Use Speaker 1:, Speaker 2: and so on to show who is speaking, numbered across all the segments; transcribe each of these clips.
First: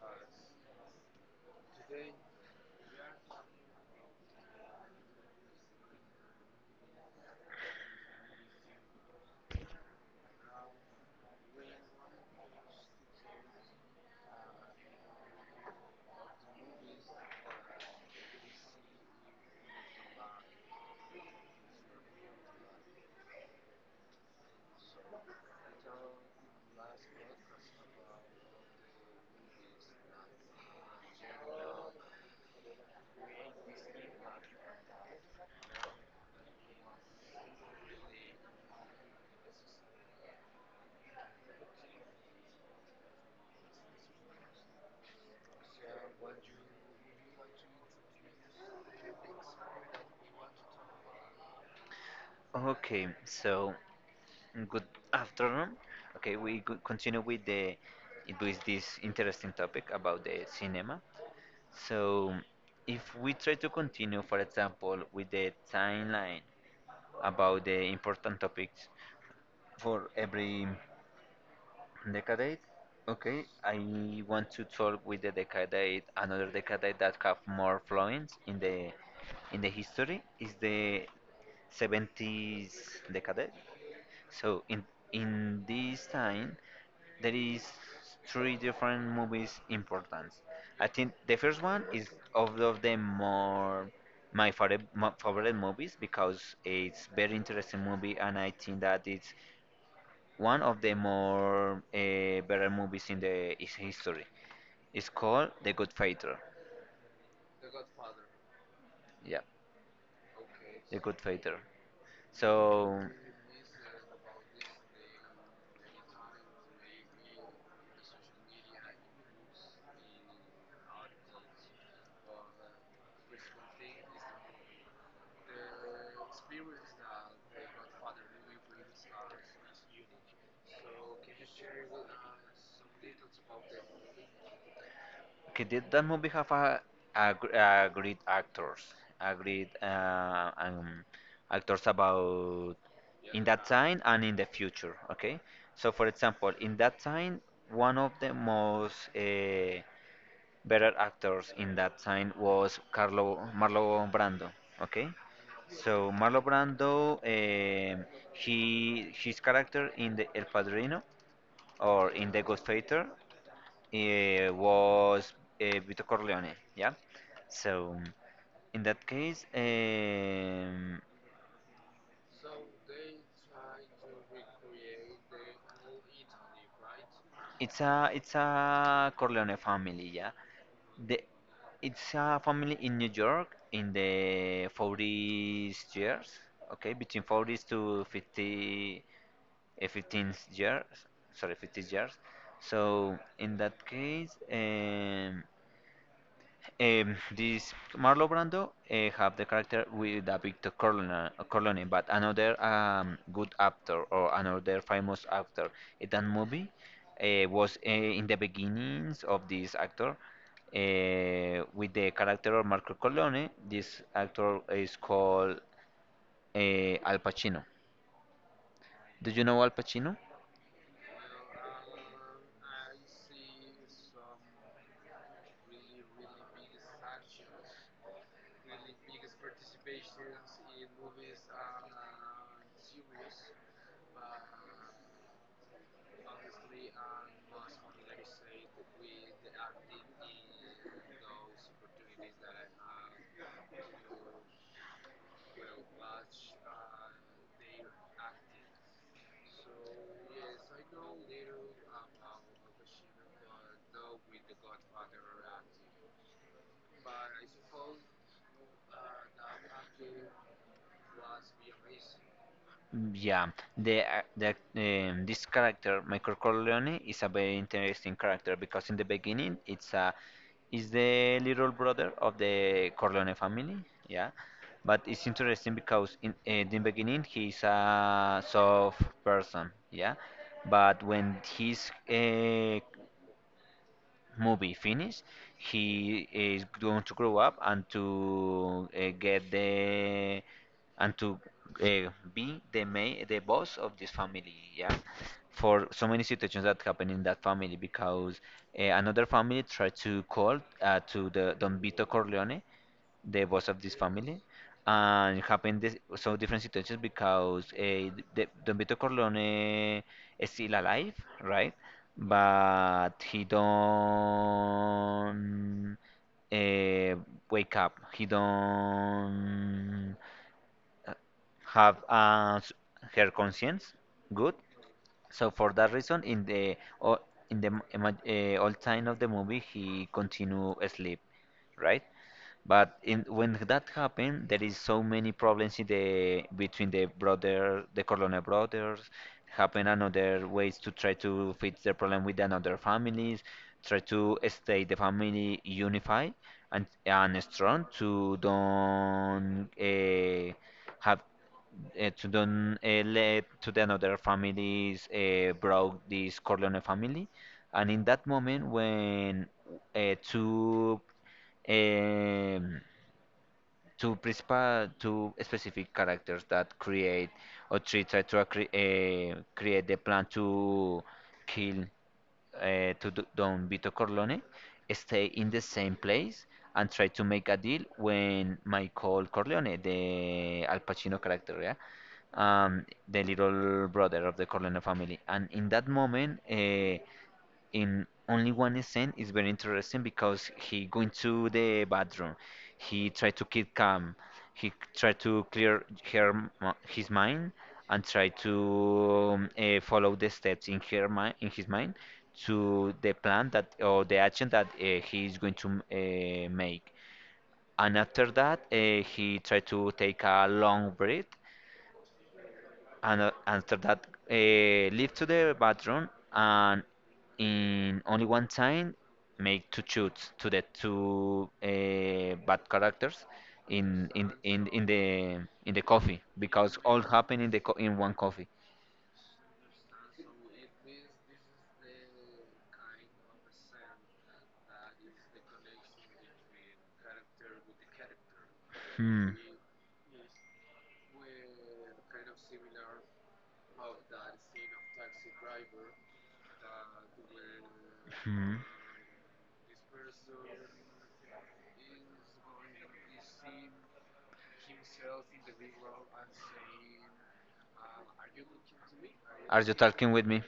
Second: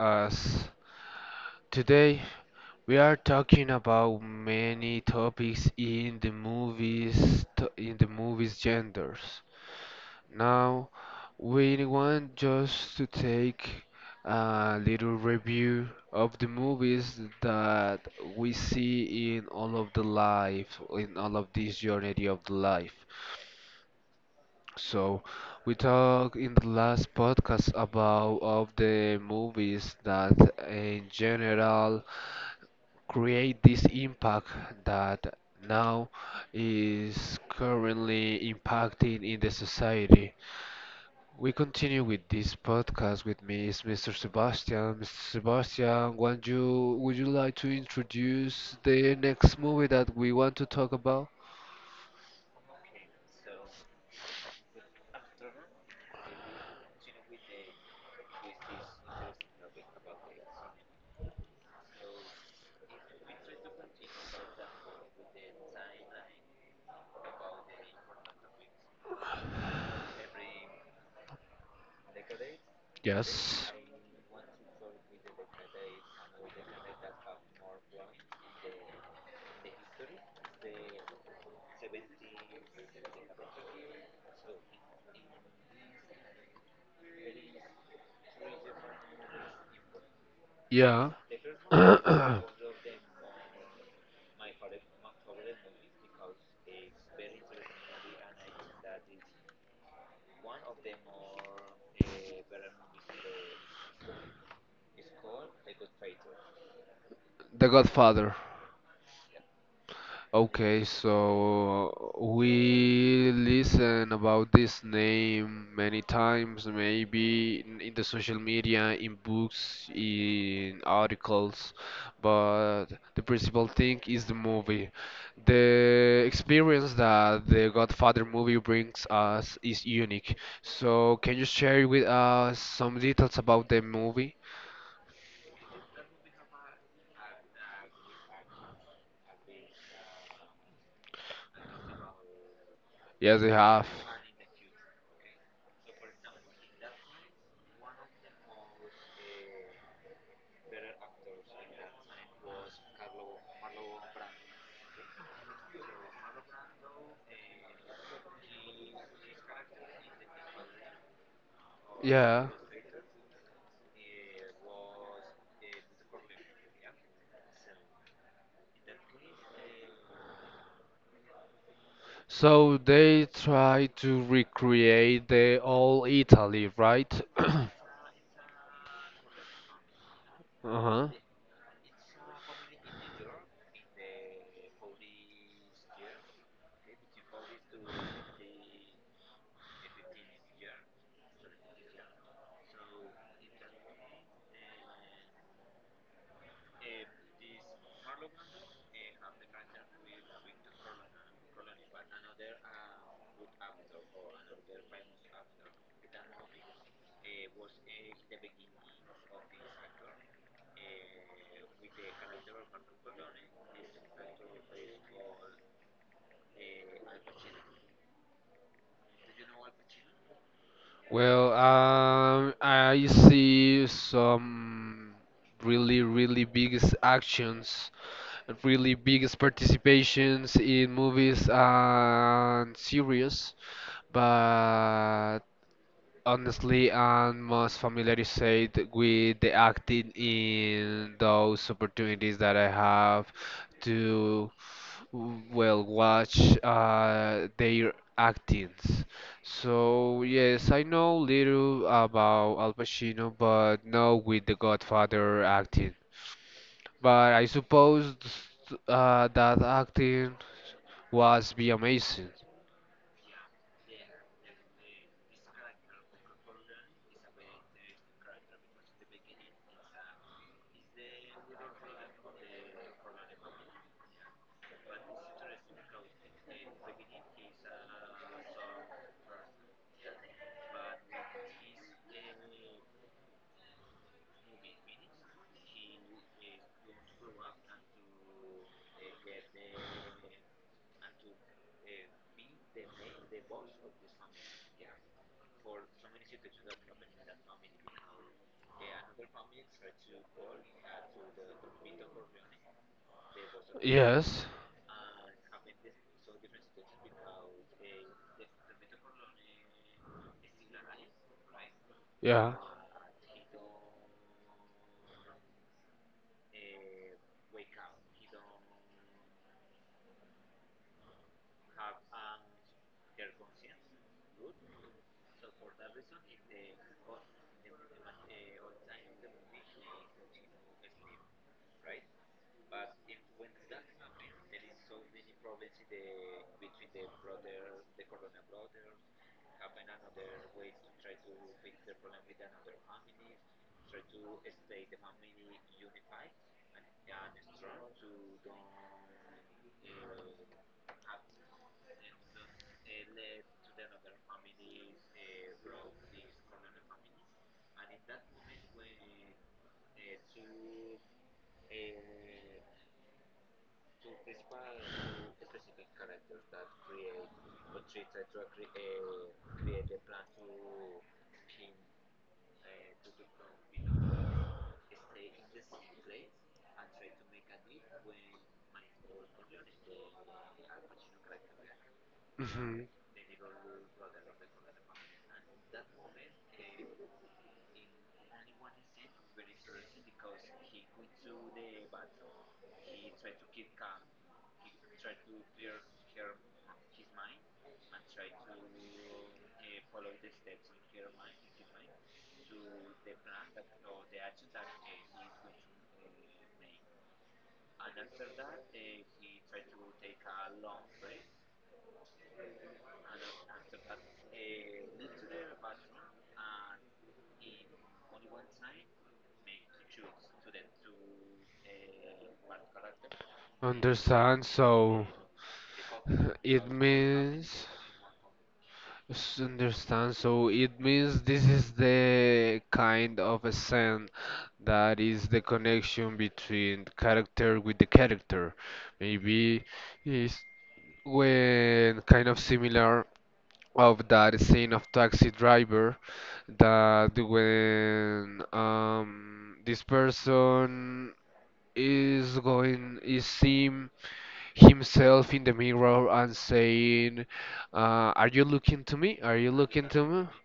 Speaker 1: us. Today we are talking about many topics in the movies genders. Now we want just to take a little review of the movies that we see in all of the life in all of this journey of the life. So, we talked in the last podcast about of the movies that in general create this impact that now is currently impacting in the society. We continue with this podcast with me is Mr. Sebastian. Mr. Sebastian, would you like to introduce the next movie that we want to talk about?
Speaker 2: Okay, so good afternoon. Okay, we could continue with this interesting topic about the cinema. So, if we try to continue, for example, with the timeline about the important topics for every decade. Okay,
Speaker 1: Yes.
Speaker 2: I want to talk with the decade, another decade that have more influence in the history is the 70s decade. So in this time, there is three different movies important. I
Speaker 1: Yeah.
Speaker 2: think the first one is of the more my favorite movies because it's very interesting movie and I think that it's one of the more better movies in the his history. It's called The Good Fighter.
Speaker 1: The Godfather.
Speaker 2: Yeah,
Speaker 1: Okay,
Speaker 2: The Good Fighter.
Speaker 1: so
Speaker 2: So
Speaker 1: we listen about this name many times, maybe in the social media, in books, in articles, but the principal thing is the movie. The experience that the Godfather movie brings us is unique. So can you share with us some details about the movie?
Speaker 2: okay, did that movie have a, gr- a great actors, a great actors about
Speaker 1: Yes,
Speaker 2: in
Speaker 1: I
Speaker 2: that
Speaker 1: have.
Speaker 2: time and in the future? Okay, so for example, in that time, one of the most better actors in that time was Carlo Marlon Brando. Okay, so Marlon Brando, he his character in the El Padrino or in the
Speaker 1: Yeah.
Speaker 2: Godfather was Vito Corleone. Yeah, so in that case,
Speaker 1: So they try to recreate the old Italy, right?
Speaker 2: it's a Corleone family. Yeah,
Speaker 1: Uh-huh.
Speaker 2: The, it's a family in New York in the 40s years, okay, between 40s to 50, 15 years, sorry, 50 years. So in that case, this Marlon Brando have the character with a Victor but another good actor or another famous actor in that movie was in the beginnings of this actor with the character of Marco Corleone. This actor is called uh, Al Pacino. Do you know Al Pacino?
Speaker 1: Well, I see some really, really biggest actions, really biggest participations in movies and series, but honestly I'm most familiarized with the acting in those opportunities that I have to well watch their actings. So yes, I know little about Al Pacino, but not with the Godfather acting. But I suppose that acting was be amazing.
Speaker 2: Mm, yeah, the ac- the this character Michael Corleone is a very interesting character because in the beginning it's a is the little brother of the Corleone family. Yeah, but it's interesting because in the beginning he's a soft person. Yeah, but when he's movie finish, he is going to grow up and to and to be the main, the boss of this family. Yeah, for so many situations that happen in that family because another family tried to call to the Don Vito Corleone the boss of this family
Speaker 1: Yes.
Speaker 2: and happened this so different situations because Don Vito Corleone is still alive, right?
Speaker 1: Yeah.
Speaker 2: But he don't uh, wake up. He don't have her conscience. Good. So for that reason, o- in the old time of the movie, he continue asleep, right? But when that happened, there is so many problems in the between the Corleone brothers. Happen another ways to try to fix the problem with another families. Try to stay the family unified and strong to don't have to don't let to the another families broke this Corleone family. And in that moment, when two, um, two principal two specific characters that create or three try to create the plan to kill Don Vito Corleone, stay in the same place and try to make a deal when Michael Corleone, the Al Pacino character, yeah,
Speaker 1: hmm
Speaker 2: the little brother of the Corleone family. And in that moment, in only one scene is very interesting because he going to the bathroom, he tried to keep calm, he tried to clear her his mind, and try to follow the steps in his mind to the plan that or the action that he is going to make, and after that he tried to take a long breath, and after that leave to the bathroom, and in only one time make two shoots to the two bad characters in in,
Speaker 1: Understand.
Speaker 2: in in the in the coffee
Speaker 1: It
Speaker 2: because all happen
Speaker 1: means
Speaker 2: in one coffee.
Speaker 1: Understand. So it means this is the kind of a scent that is the connection between character with the character.
Speaker 2: Hmm.
Speaker 1: Maybe is when kind of similar of that scene of Taxi Driver that when
Speaker 2: Hmm,
Speaker 1: this person is going is seeing himself in the mirror and saying, "Are you looking to me? Are you
Speaker 2: are you
Speaker 1: looking to
Speaker 2: talking with
Speaker 1: me?"
Speaker 2: me?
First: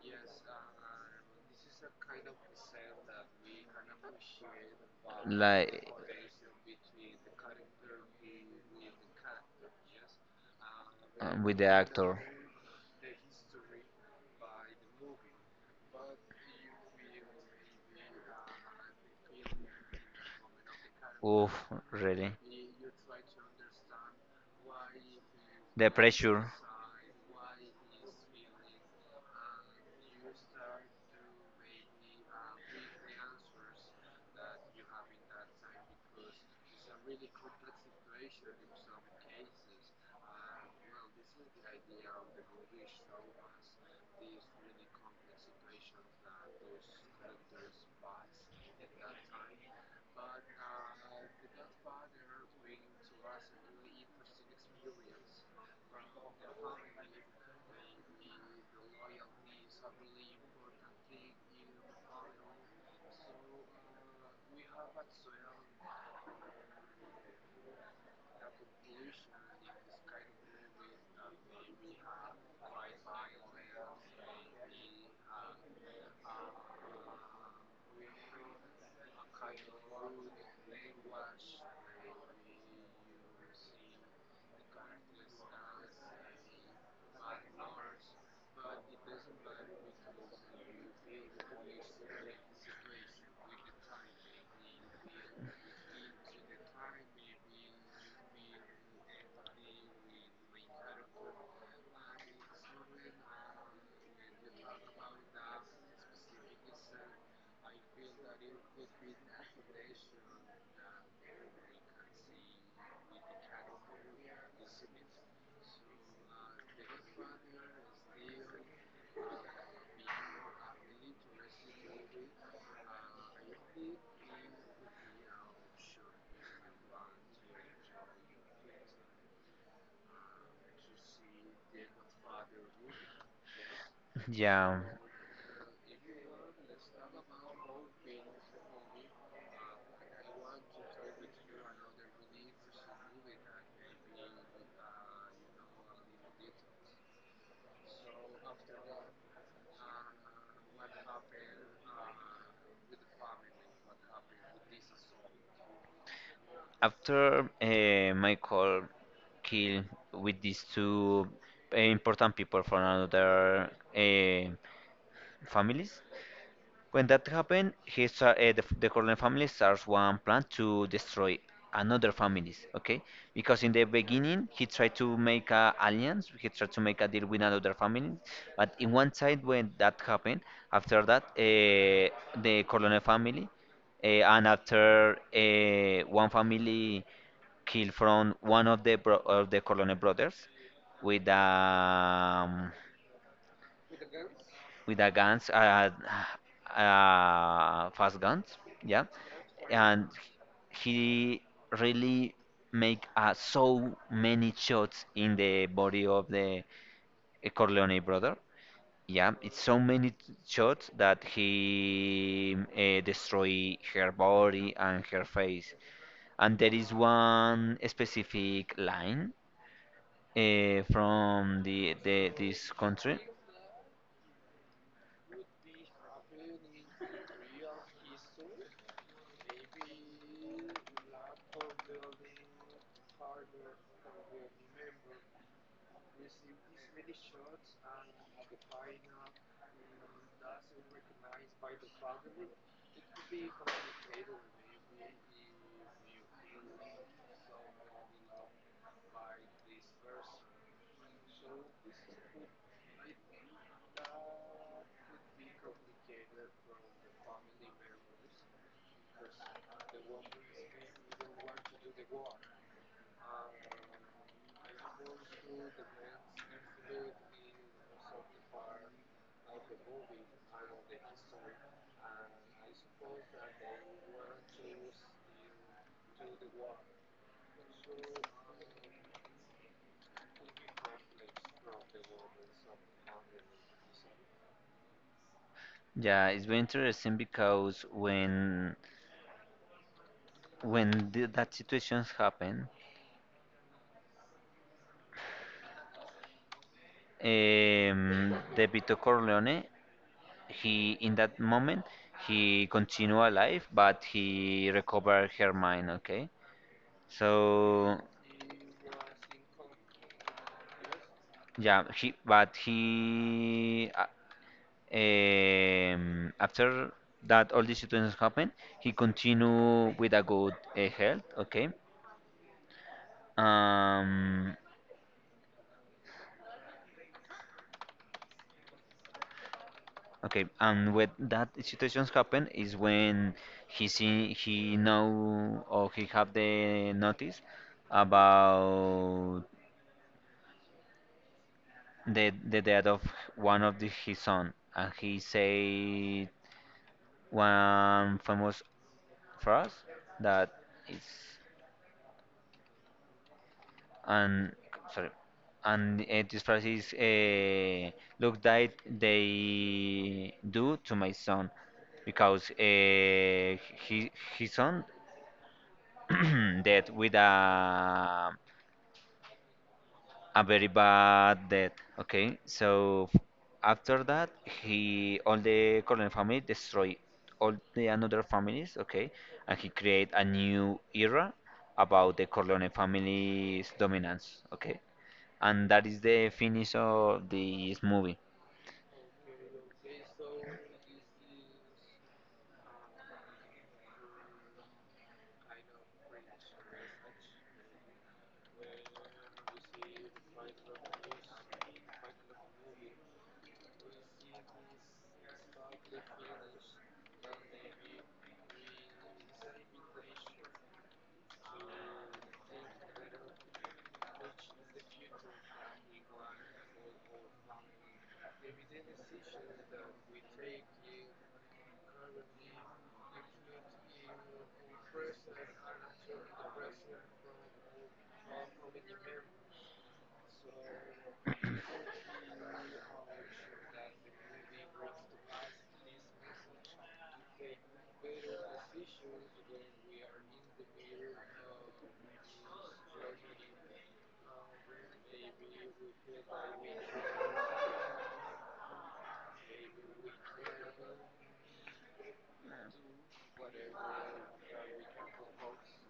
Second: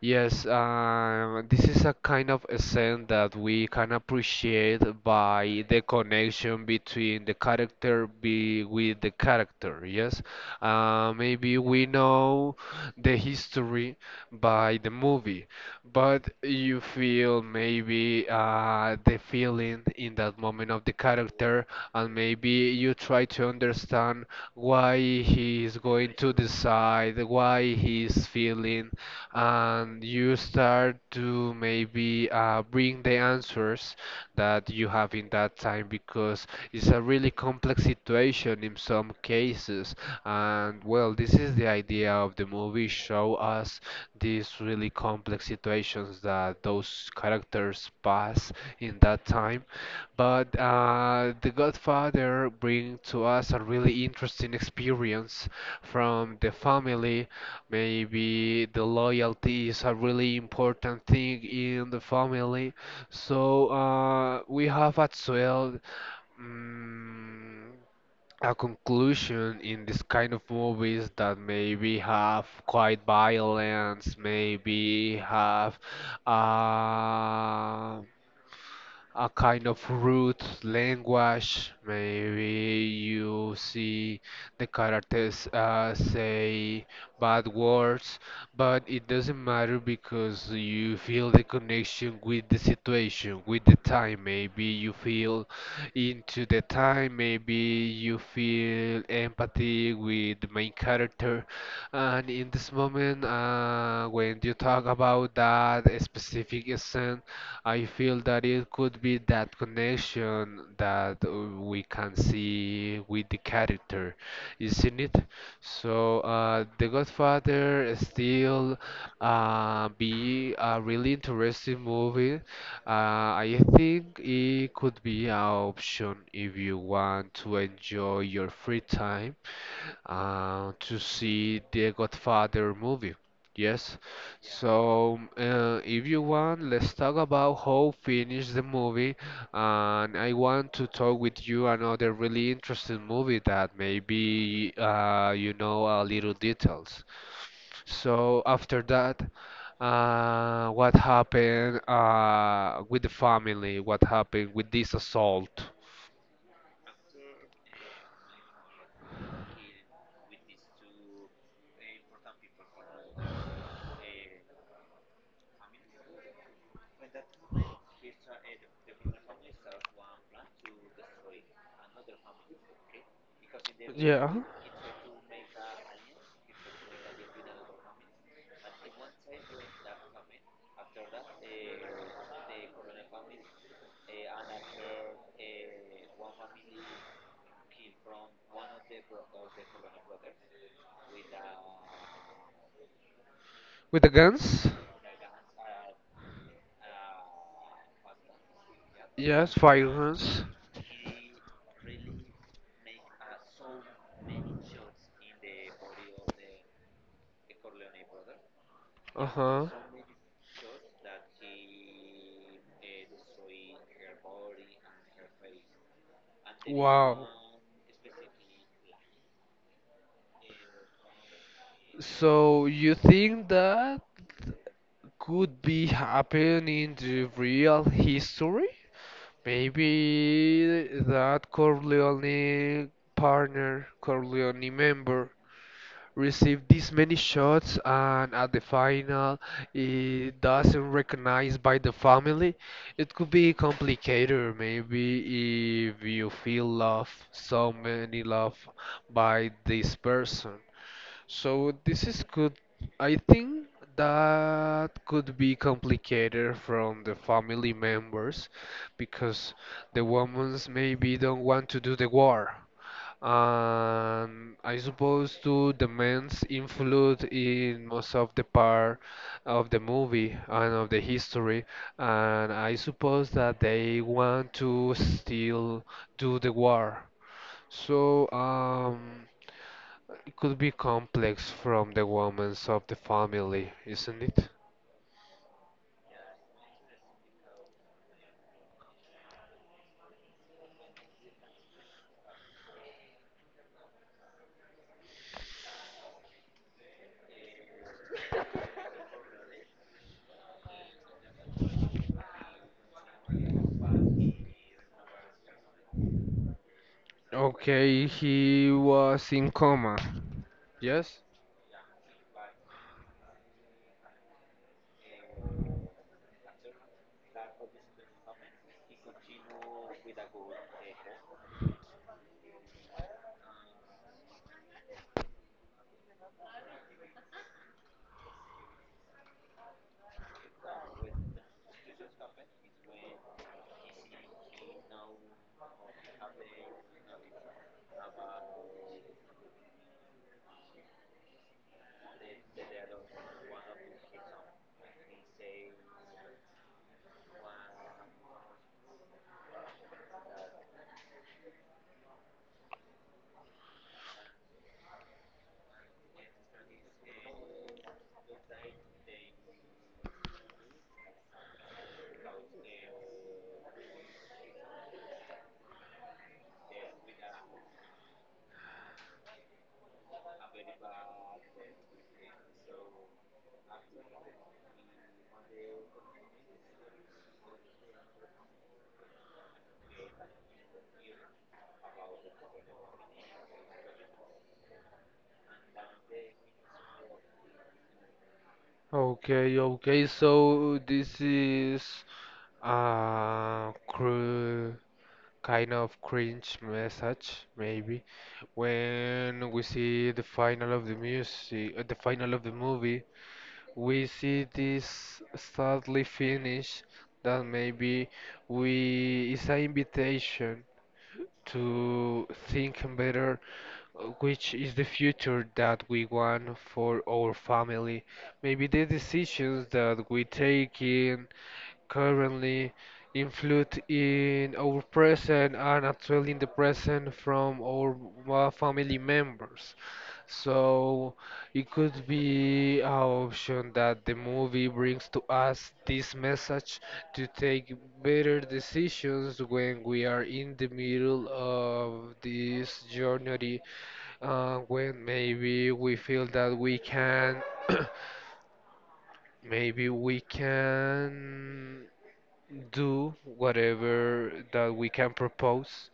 Speaker 1: Yes, this is a kind of a scene that we can appreciate by the
Speaker 2: Like,
Speaker 1: connection between the character be with the character. Yes, maybe
Speaker 2: with the
Speaker 1: we
Speaker 2: actor.
Speaker 1: know the history by the movie, but you feel maybe the feeling in that moment of the
Speaker 2: Oof,
Speaker 1: character, and
Speaker 2: really.
Speaker 1: maybe you try to understand why he is
Speaker 2: The
Speaker 1: going to
Speaker 2: pressure.
Speaker 1: decide, why he is feeling and you start to maybe bring the answers that you have in that time because it's a really complex situation in some cases. And well, this is the idea of the movie, show us these really complex situations that those characters pass in that time. But The Godfather brings to us a really interesting experience from the family. Maybe the loyalty is a really important thing in the family. So we have as well mm, a conclusion in this kind of movies that maybe have quite violence, maybe have uh, a kind of root language. Maybe you see the characters say bad words, but it doesn't matter because you feel the connection with the situation, with the time. Maybe you feel into the time, maybe you feel empathy with the main character. And in this moment, when you talk about that specific scene, I feel that it could be that connection that we can see with the character, isn't it? So The Godfather still be a really interesting movie. I think it could be an option if you want to enjoy your free time to see the Godfather movie. Yes.
Speaker 2: Yeah.
Speaker 1: So, if you want, let's talk about how finish the movie. And I want to talk with you another really interesting movie that maybe you know a little details. So after that, what happened with the family? What happened with this assault?
Speaker 2: After Michael killed with these two important people from another uh, families, when that happened, he start, the, f- the Corleone family starts one plan to destroy another families. Okay, because in the beginning he tried to make a alliance, he tried to make a deal with another family, but in one side when that happened, after that the Corleone family, and after one family killed from one of the bro- of the Corleone brothers with um,
Speaker 1: With the guns?
Speaker 2: with a guns, fast guns, yeah,
Speaker 1: Yes, fire
Speaker 2: and
Speaker 1: guns.
Speaker 2: he really make so many shots in the body of the Corleone brother.
Speaker 1: Uh
Speaker 2: Yeah, it's
Speaker 1: huh.
Speaker 2: so many shots that he destroy her body and her face. And there is
Speaker 1: Wow.
Speaker 2: one specific line from the
Speaker 1: So
Speaker 2: this
Speaker 1: you
Speaker 2: country.
Speaker 1: think that could be happen in the real history? Maybe that Corleone partner, Corleone member received this many shots and at the final it doesn't recognized by the family, it could be complicated maybe if you feel love, so many love by this person. So this is good. I think that could be complicated from the family members because the women's maybe don't want to do the war. And I suppose too the men's influence in most of the part of the movie and of the history, and I suppose that they want to still do the war. So, it could be complex from the women of the family, isn't it?
Speaker 2: Yeah, it's very interesting because when that situations happen, the Vito Corleone, he in that moment he continue alive, but he recovered her mind. Okay, so
Speaker 1: Okay, he was in coma. Yes?
Speaker 2: yeah, he but he, after that all these situations happen, he continue with a good health. Okay, um, okay, and when that situations happen is when he see, he know, or he have the notice about the death of one of his son, and he say one famous phrase that is, and sorry, and this phrase is, look that they do to my son, because he, his son dead with a very bad death. Okay, so after that, he all the colonel family destroy all the another families. Okay, and he create a new era about the Corleone family's dominance. Okay, and that is the finish of this movie.
Speaker 1: Okay, okay, so this is a cru kind of cringe message, maybe. When we see the final of the music, the final of the movie, we see this sadly finish that maybe we is an invitation to think better which is the future that we want for our family. Maybe the decisions that we take currently influence in our present and actually in the present from our family members. So it could be an option that the movie brings to us this message to take better decisions when we are in the middle of this journey, when maybe we feel that we can, maybe we can do whatever that we can propose,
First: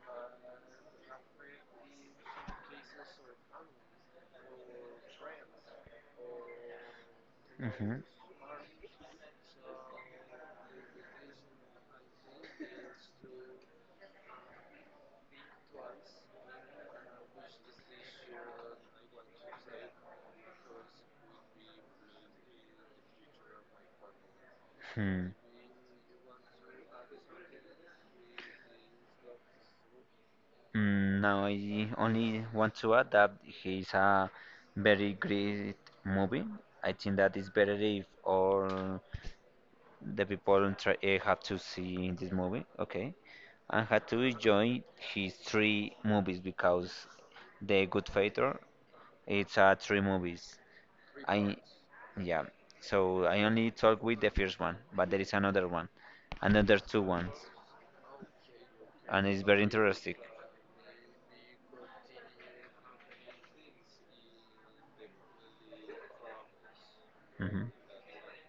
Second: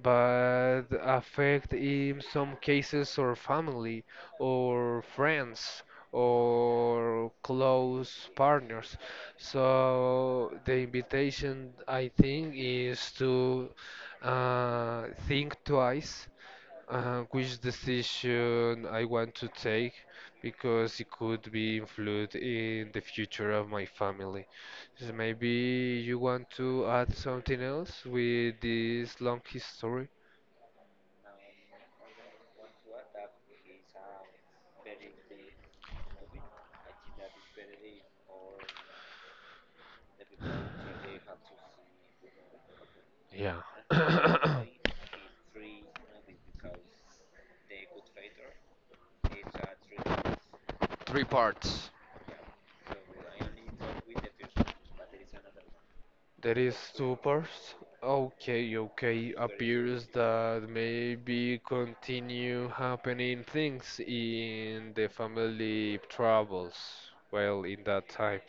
Speaker 1: but affect in some cases our family or friends or
Speaker 2: Mhm.
Speaker 1: close partners. So the invitation I think is to think twice which decision I want to take because it could be influenced in the future of my family. So
Speaker 2: Hmm.
Speaker 1: maybe you want to add something else with this long history?
Speaker 2: No, I only want to add that he's a very great movie. I think that is better if all the people try, have to see this movie, okay?
Speaker 1: Yeah.
Speaker 2: And had to enjoy his three movies because The Good Fighter it's a three movies.
Speaker 1: Three
Speaker 2: I
Speaker 1: parts.
Speaker 2: Yeah. So I only talk with the first one, but there is another one,
Speaker 1: There is
Speaker 2: another two
Speaker 1: two
Speaker 2: ones,
Speaker 1: parts. Okay,
Speaker 2: and
Speaker 1: okay.
Speaker 2: it's very
Speaker 1: Appears
Speaker 2: interesting.
Speaker 1: that maybe continue happening things in the family troubles. Well,
Speaker 2: Mhm.
Speaker 1: in that time.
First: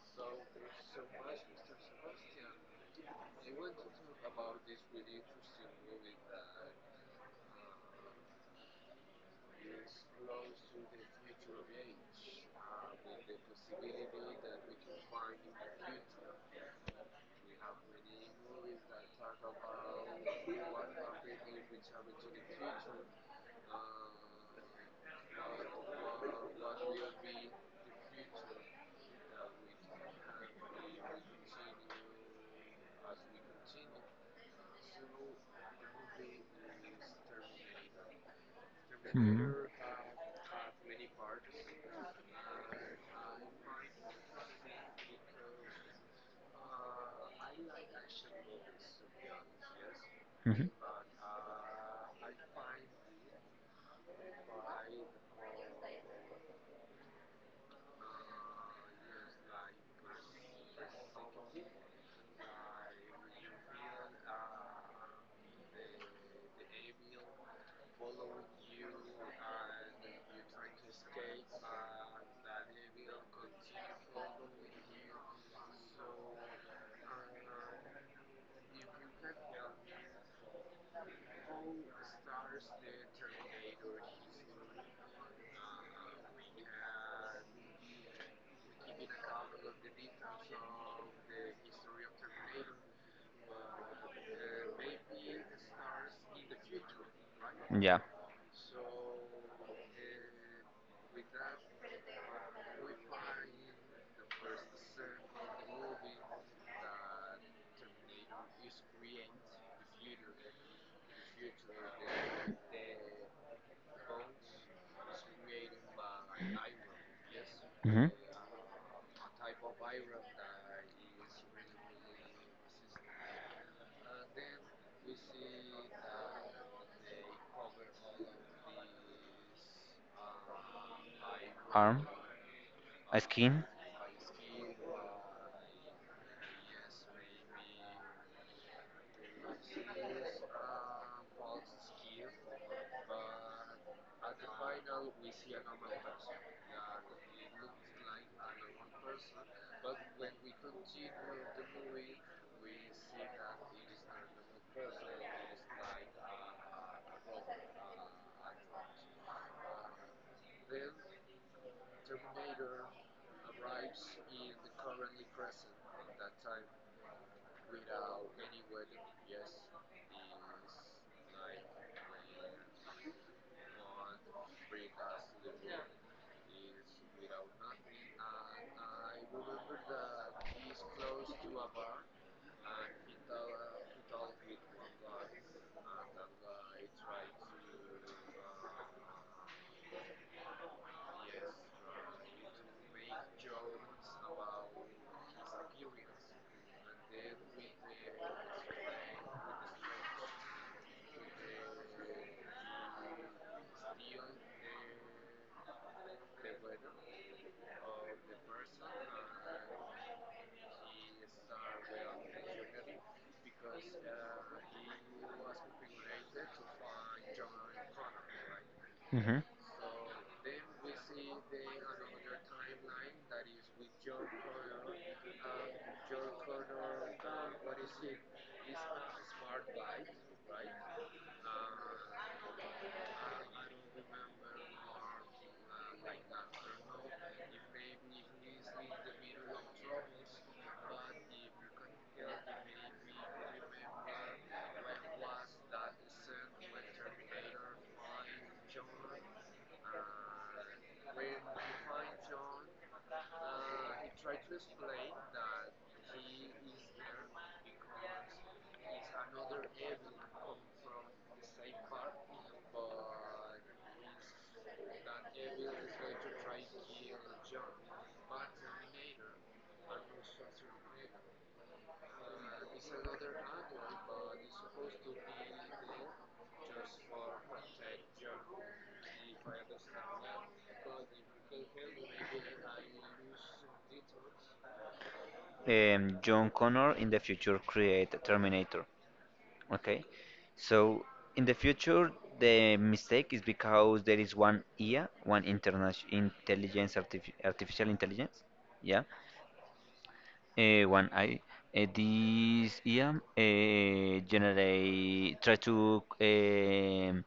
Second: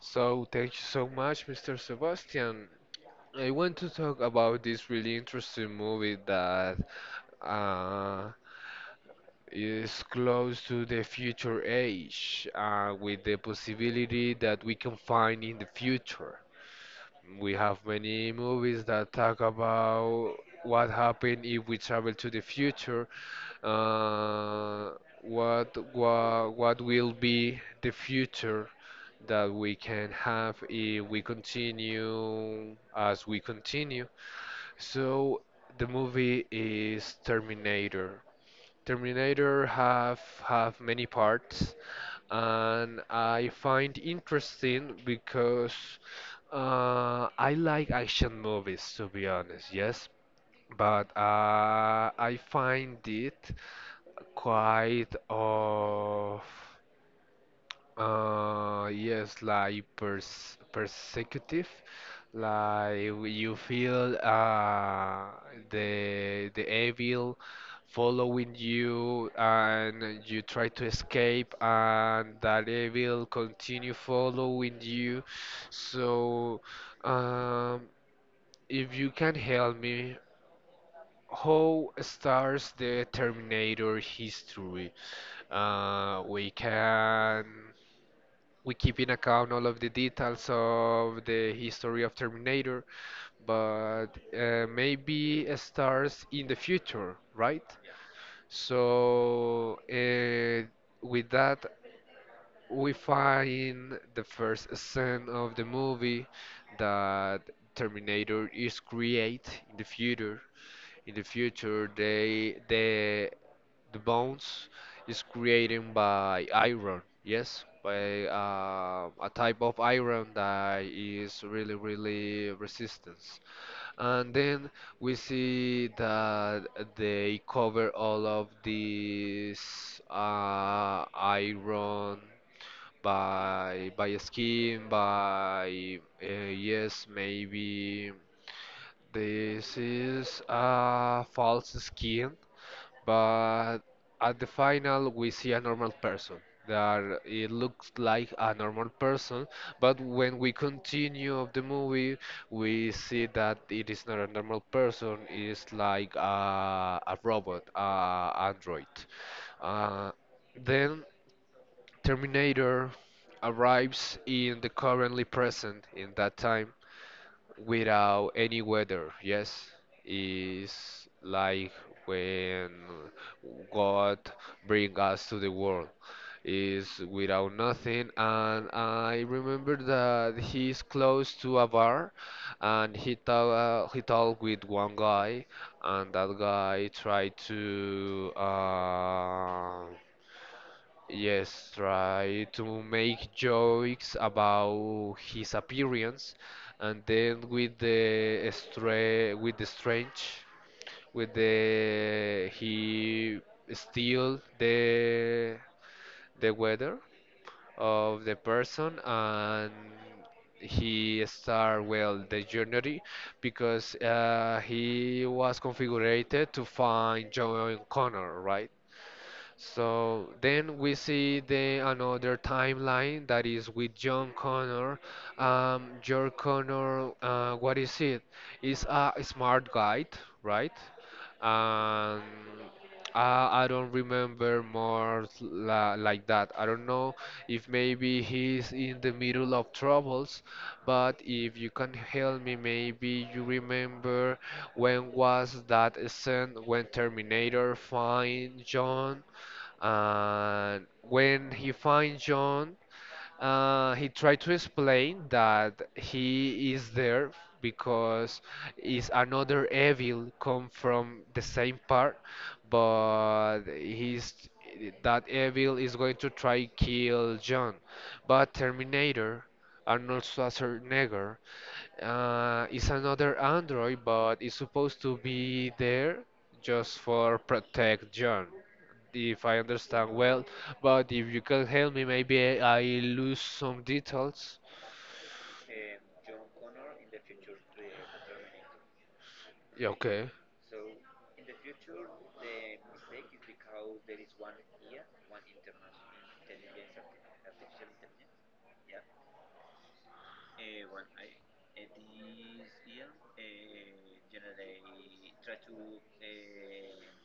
Speaker 1: So thank you so much, Mr. Sebastian. I want to talk about this really interesting movie that uh, is close to the future age, with the possibility that we can find in the future. We have many movies that talk about what happened if we travel to the future, uh, what will be the future that we can have if we continue as we continue. So the movie is Terminator.
Speaker 2: Hmm.
Speaker 1: Terminator have many parts and I find interesting because I like action movies, to be honest, yes.
Speaker 2: Hmm.
Speaker 1: But I find it quite of yes, like persecutive, like you feel the evil following you, and you try to escape, and that evil continue following you. So, um, if you can help me, how starts the Terminator history? Uh, we can we keep in account all of the details of the history of Terminator, but maybe it starts in the future, right?
Speaker 2: Yeah.
Speaker 1: So with that, we find the first scene of the movie that Terminator is create in the future the bones is created by iron yes
Speaker 2: Hmm.
Speaker 1: by a type of iron that is really really resistance and then we see that they cover all of these iron
Speaker 2: Arm, a skin.
Speaker 1: by skin by yes maybe this is a false skin, but at the final we see a normal person. That it looks like a normal person, but when we continue of the movie, we see that it is not a normal person. It is like a robot, a android. Uh, then Terminator arrives in the currently present in that time without any weather. Yes, is like when God bring us to the world. Is without nothing, and I remember that he's close to a bar, and he talked with one guy, and that guy tried to. Yes, try to make jokes about his appearance, and then with the strange, with the he steal the weather of the person, and he start well the journey because he was configured to find John Connor, right?
Speaker 2: Hmm.
Speaker 1: So then we see the another timeline that is with John Connor. John Connor, what is it? Is a smart guy, right? Um, I don't remember more like that. I don't know if maybe he's in the middle of troubles, but if you can help me, maybe you remember when was that scene when Terminator find John and when he finds John, he tried to explain that he is there because is another evil come from the same part, but he's that evil is going to try kill John. But Terminator, Arnold Schwarzenegger, it's another Android, but it's supposed to be there just for protect John, if I understand well. But if you can help me, maybe I lose some details.
Speaker 2: John Connor in the future create Terminator.
Speaker 1: Yeah,
Speaker 2: Okay,
Speaker 1: okay.
Speaker 2: so in the future the mistake is because there is one IA, one international intelligence, artificial intelligence. Yeah. One I, this EM, generate try to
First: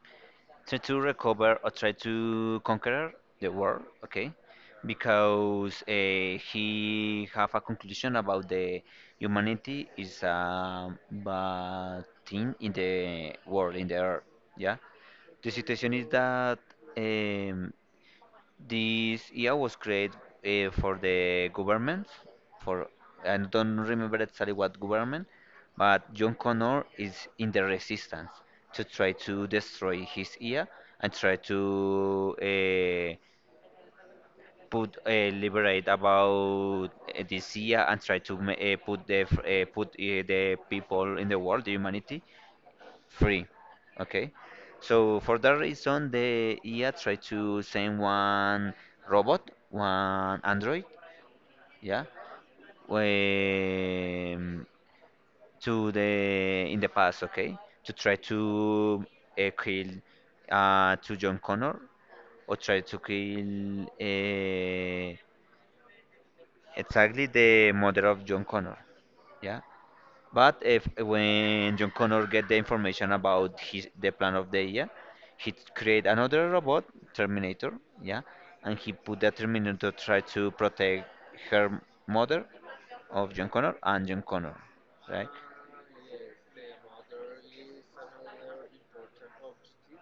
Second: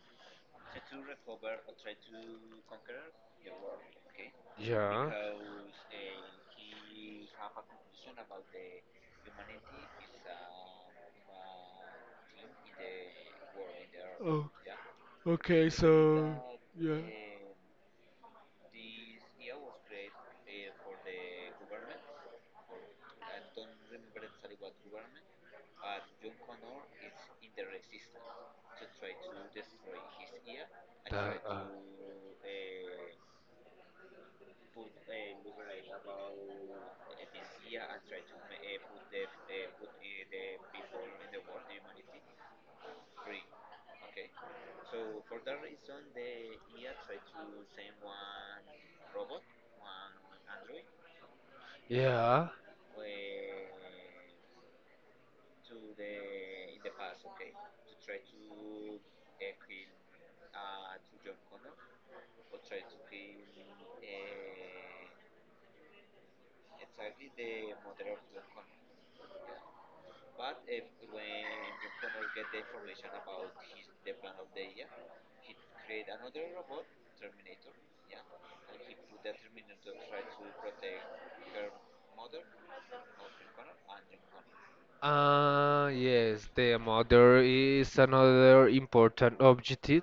Speaker 2: try to recover or try to conquer the world, okay?
Speaker 1: Yeah.
Speaker 2: Because he have a conclusion about the humanity is a bad thing in the world in the earth.
Speaker 1: Oh,
Speaker 2: Yeah, the
Speaker 1: okay,
Speaker 2: situation is
Speaker 1: so
Speaker 2: that
Speaker 1: yeah.
Speaker 2: um, this year was created for the government, for, I don't remember exactly what government, but John Connor is in the resistance to try to destroy his ear and
Speaker 1: Uh,
Speaker 2: try
Speaker 1: uh,
Speaker 2: to put liberate about this ear and try to put the people in the world, the humanity, free. Okay. So for that reason, the IA tried to send one robot, one android, yeah,
Speaker 1: yeah.
Speaker 2: um, to the in the past, okay, to try to kill to John Connor or try to kill exactly the mother of John Connor, yeah. But if when John Connor get the information about his the plan of the year, he create another robot, Terminator, yeah, and he put that Terminator try to protect her mother of John Connor and John Connor, right?
Speaker 1: Yes, the mother is another important objective.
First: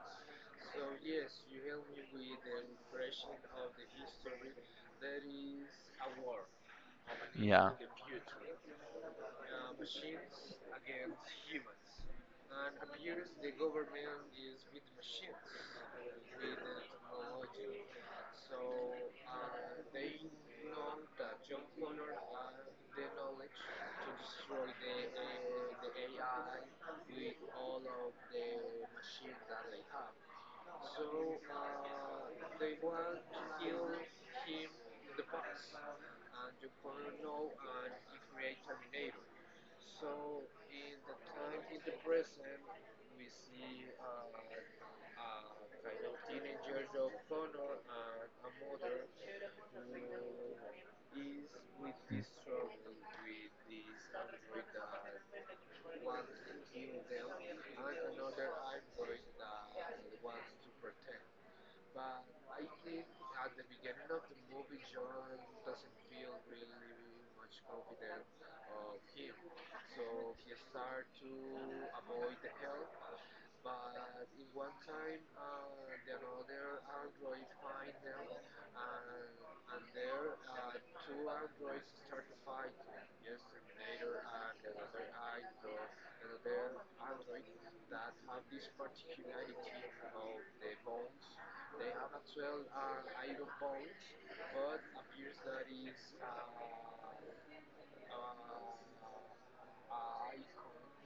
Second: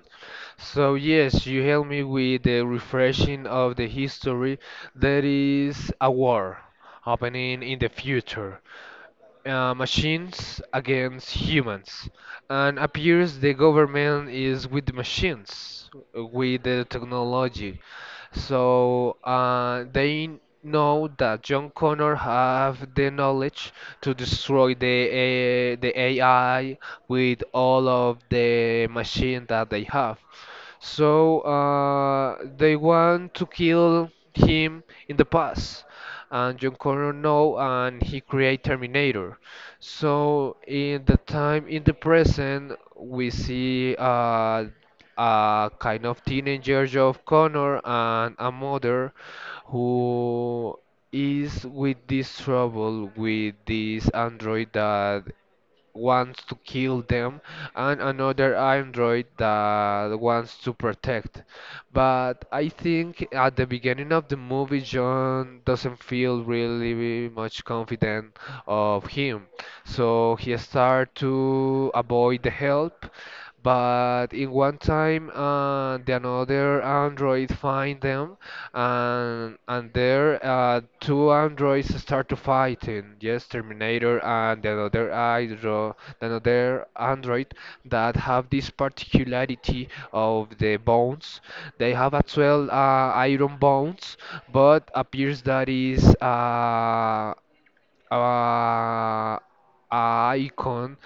Speaker 1: So yes, you help me with the refreshing of the history. There is a war happening
Speaker 2: Yeah,
Speaker 1: in the future. Uh, machines against humans. And appears the government is with the machines, with the technology. So they know that John Connor have the knowledge to destroy the AI with all of the machine that they have. They want to kill him in the past, and John Connor know, and he create Terminator. So in the time in the present we see a kind of teenager of Connor and a mother who is with this trouble with this android that wants to kill them, and another android that wants to protect. But I think at the beginning of the movie, John doesn't feel really much confident of him. So he starts to avoid the help, but in one time, the another android find them, and there two androids start to fighting. Yes, Terminator and the other andro, the another android that have this particularity of the bones. They have as well iron bones, but appears that is uh, icon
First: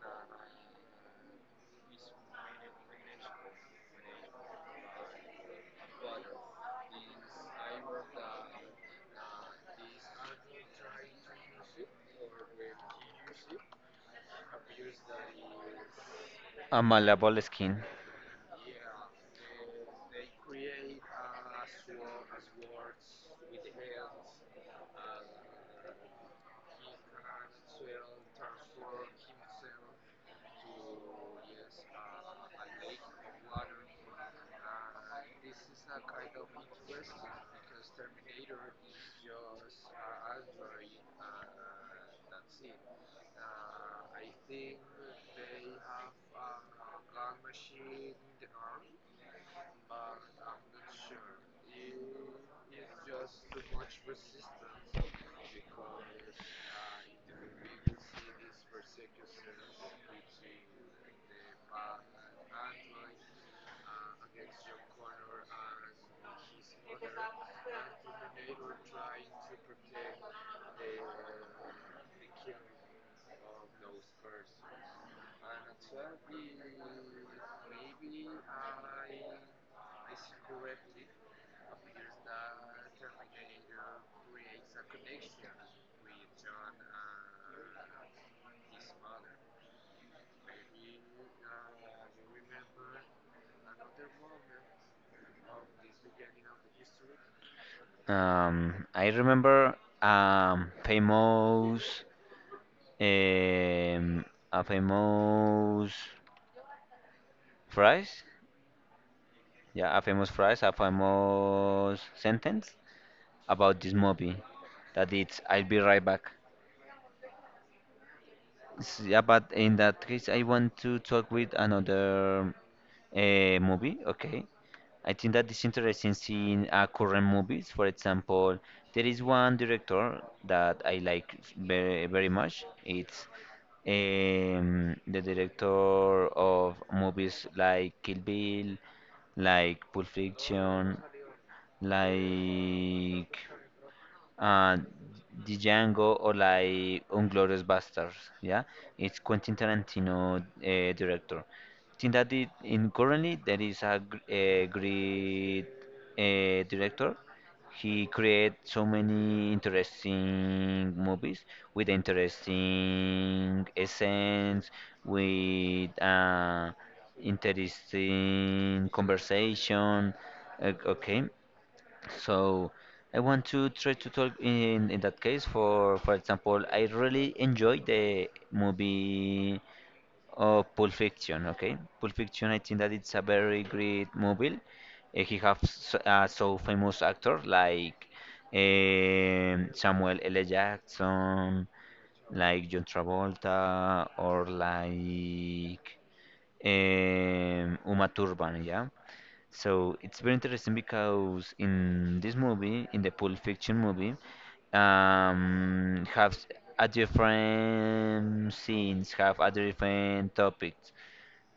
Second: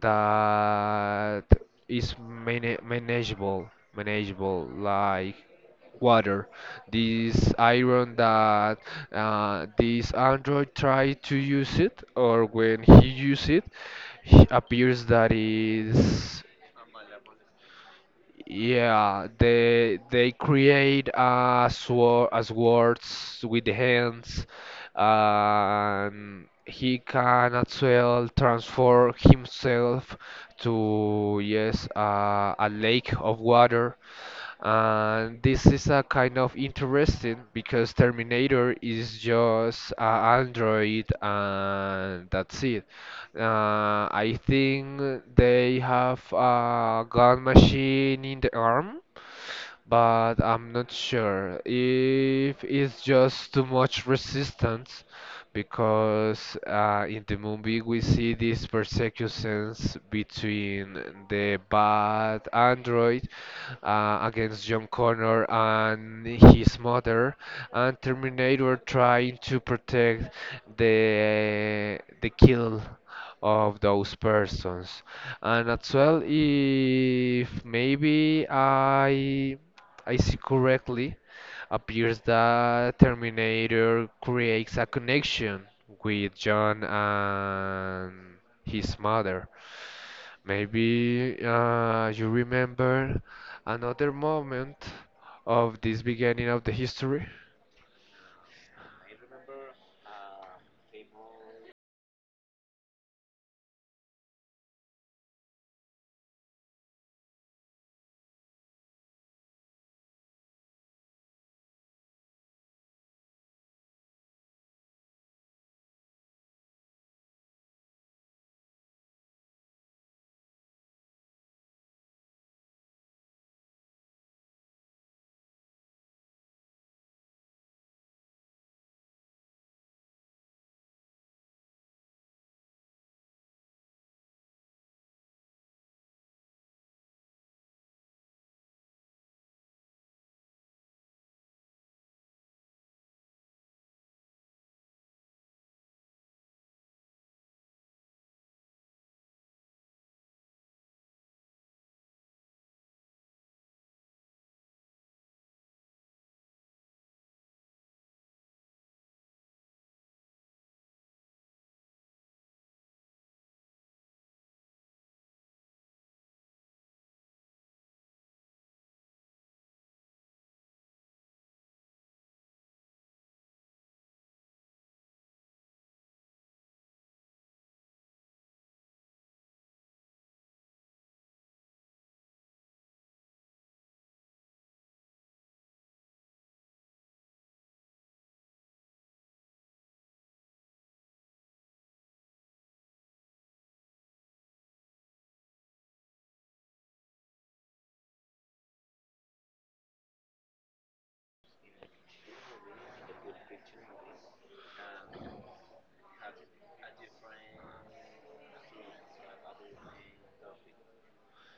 Speaker 1: that is manageable, manageable like water. This iron that this android tried to use it, or when he use it, he appears that is.
Speaker 2: a malleable skin.
Speaker 1: Yeah, they create sword as words with the hands, and he can as well transform himself to yes, a lake of water. This is a kind of interesting because Terminator is just Android and that's it. I think they have a gun machine in the arm, but I'm not sure if it's just too much resistance, because in the movie we see this persecution between the bad android against John Connor and his mother, and Terminator trying to protect the kill of those persons. And as well, if maybe I see correctly, appears that Terminator creates a connection with John and his mother. Maybe you remember another moment of this beginning of the history?
Speaker 2: I remember famous um, a famous phrase, yeah, a famous phrase, a famous sentence about this movie. That it's, I'll be right back. Yeah, but in that case, I want to talk with another movie. Okay, I think that is interesting seeing current movies. For example, there is one director that I like very, very much. It's the director of movies like Kill Bill, like Pulp Fiction, like uh, the Django or like Unglorious Bastards. Yeah, it's Quentin Tarantino, director. Think that it, in currently there is a great director. He create so many interesting movies with interesting essence, with interesting conversation. Okay, so I want to try to talk in that case, for example, I really enjoy the movie of Pulp Fiction, okay? Pulp Fiction, I think that it's a very great movie. Eh, he has so famous actors like Samuel L. Jackson, like John Travolta, or like Uma Thurman, yeah? So it's very interesting because in this movie, in the Pulp Fiction movie, have a different scenes, have a different topics.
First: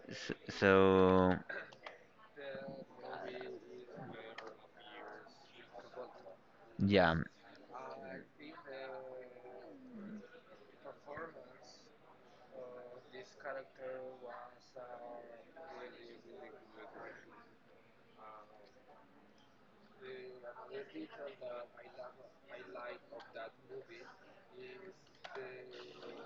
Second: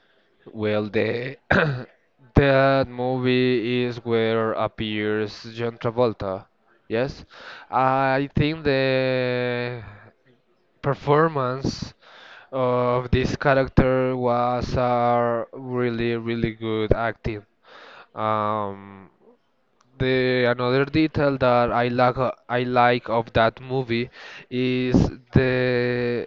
Speaker 1: Well,
Speaker 2: So
Speaker 1: the that movie is where appears John Travolta.
Speaker 2: yeah.
Speaker 1: Yes, I think the performance of this character was a really, really good acting. Um, the another detail that I like of that movie is the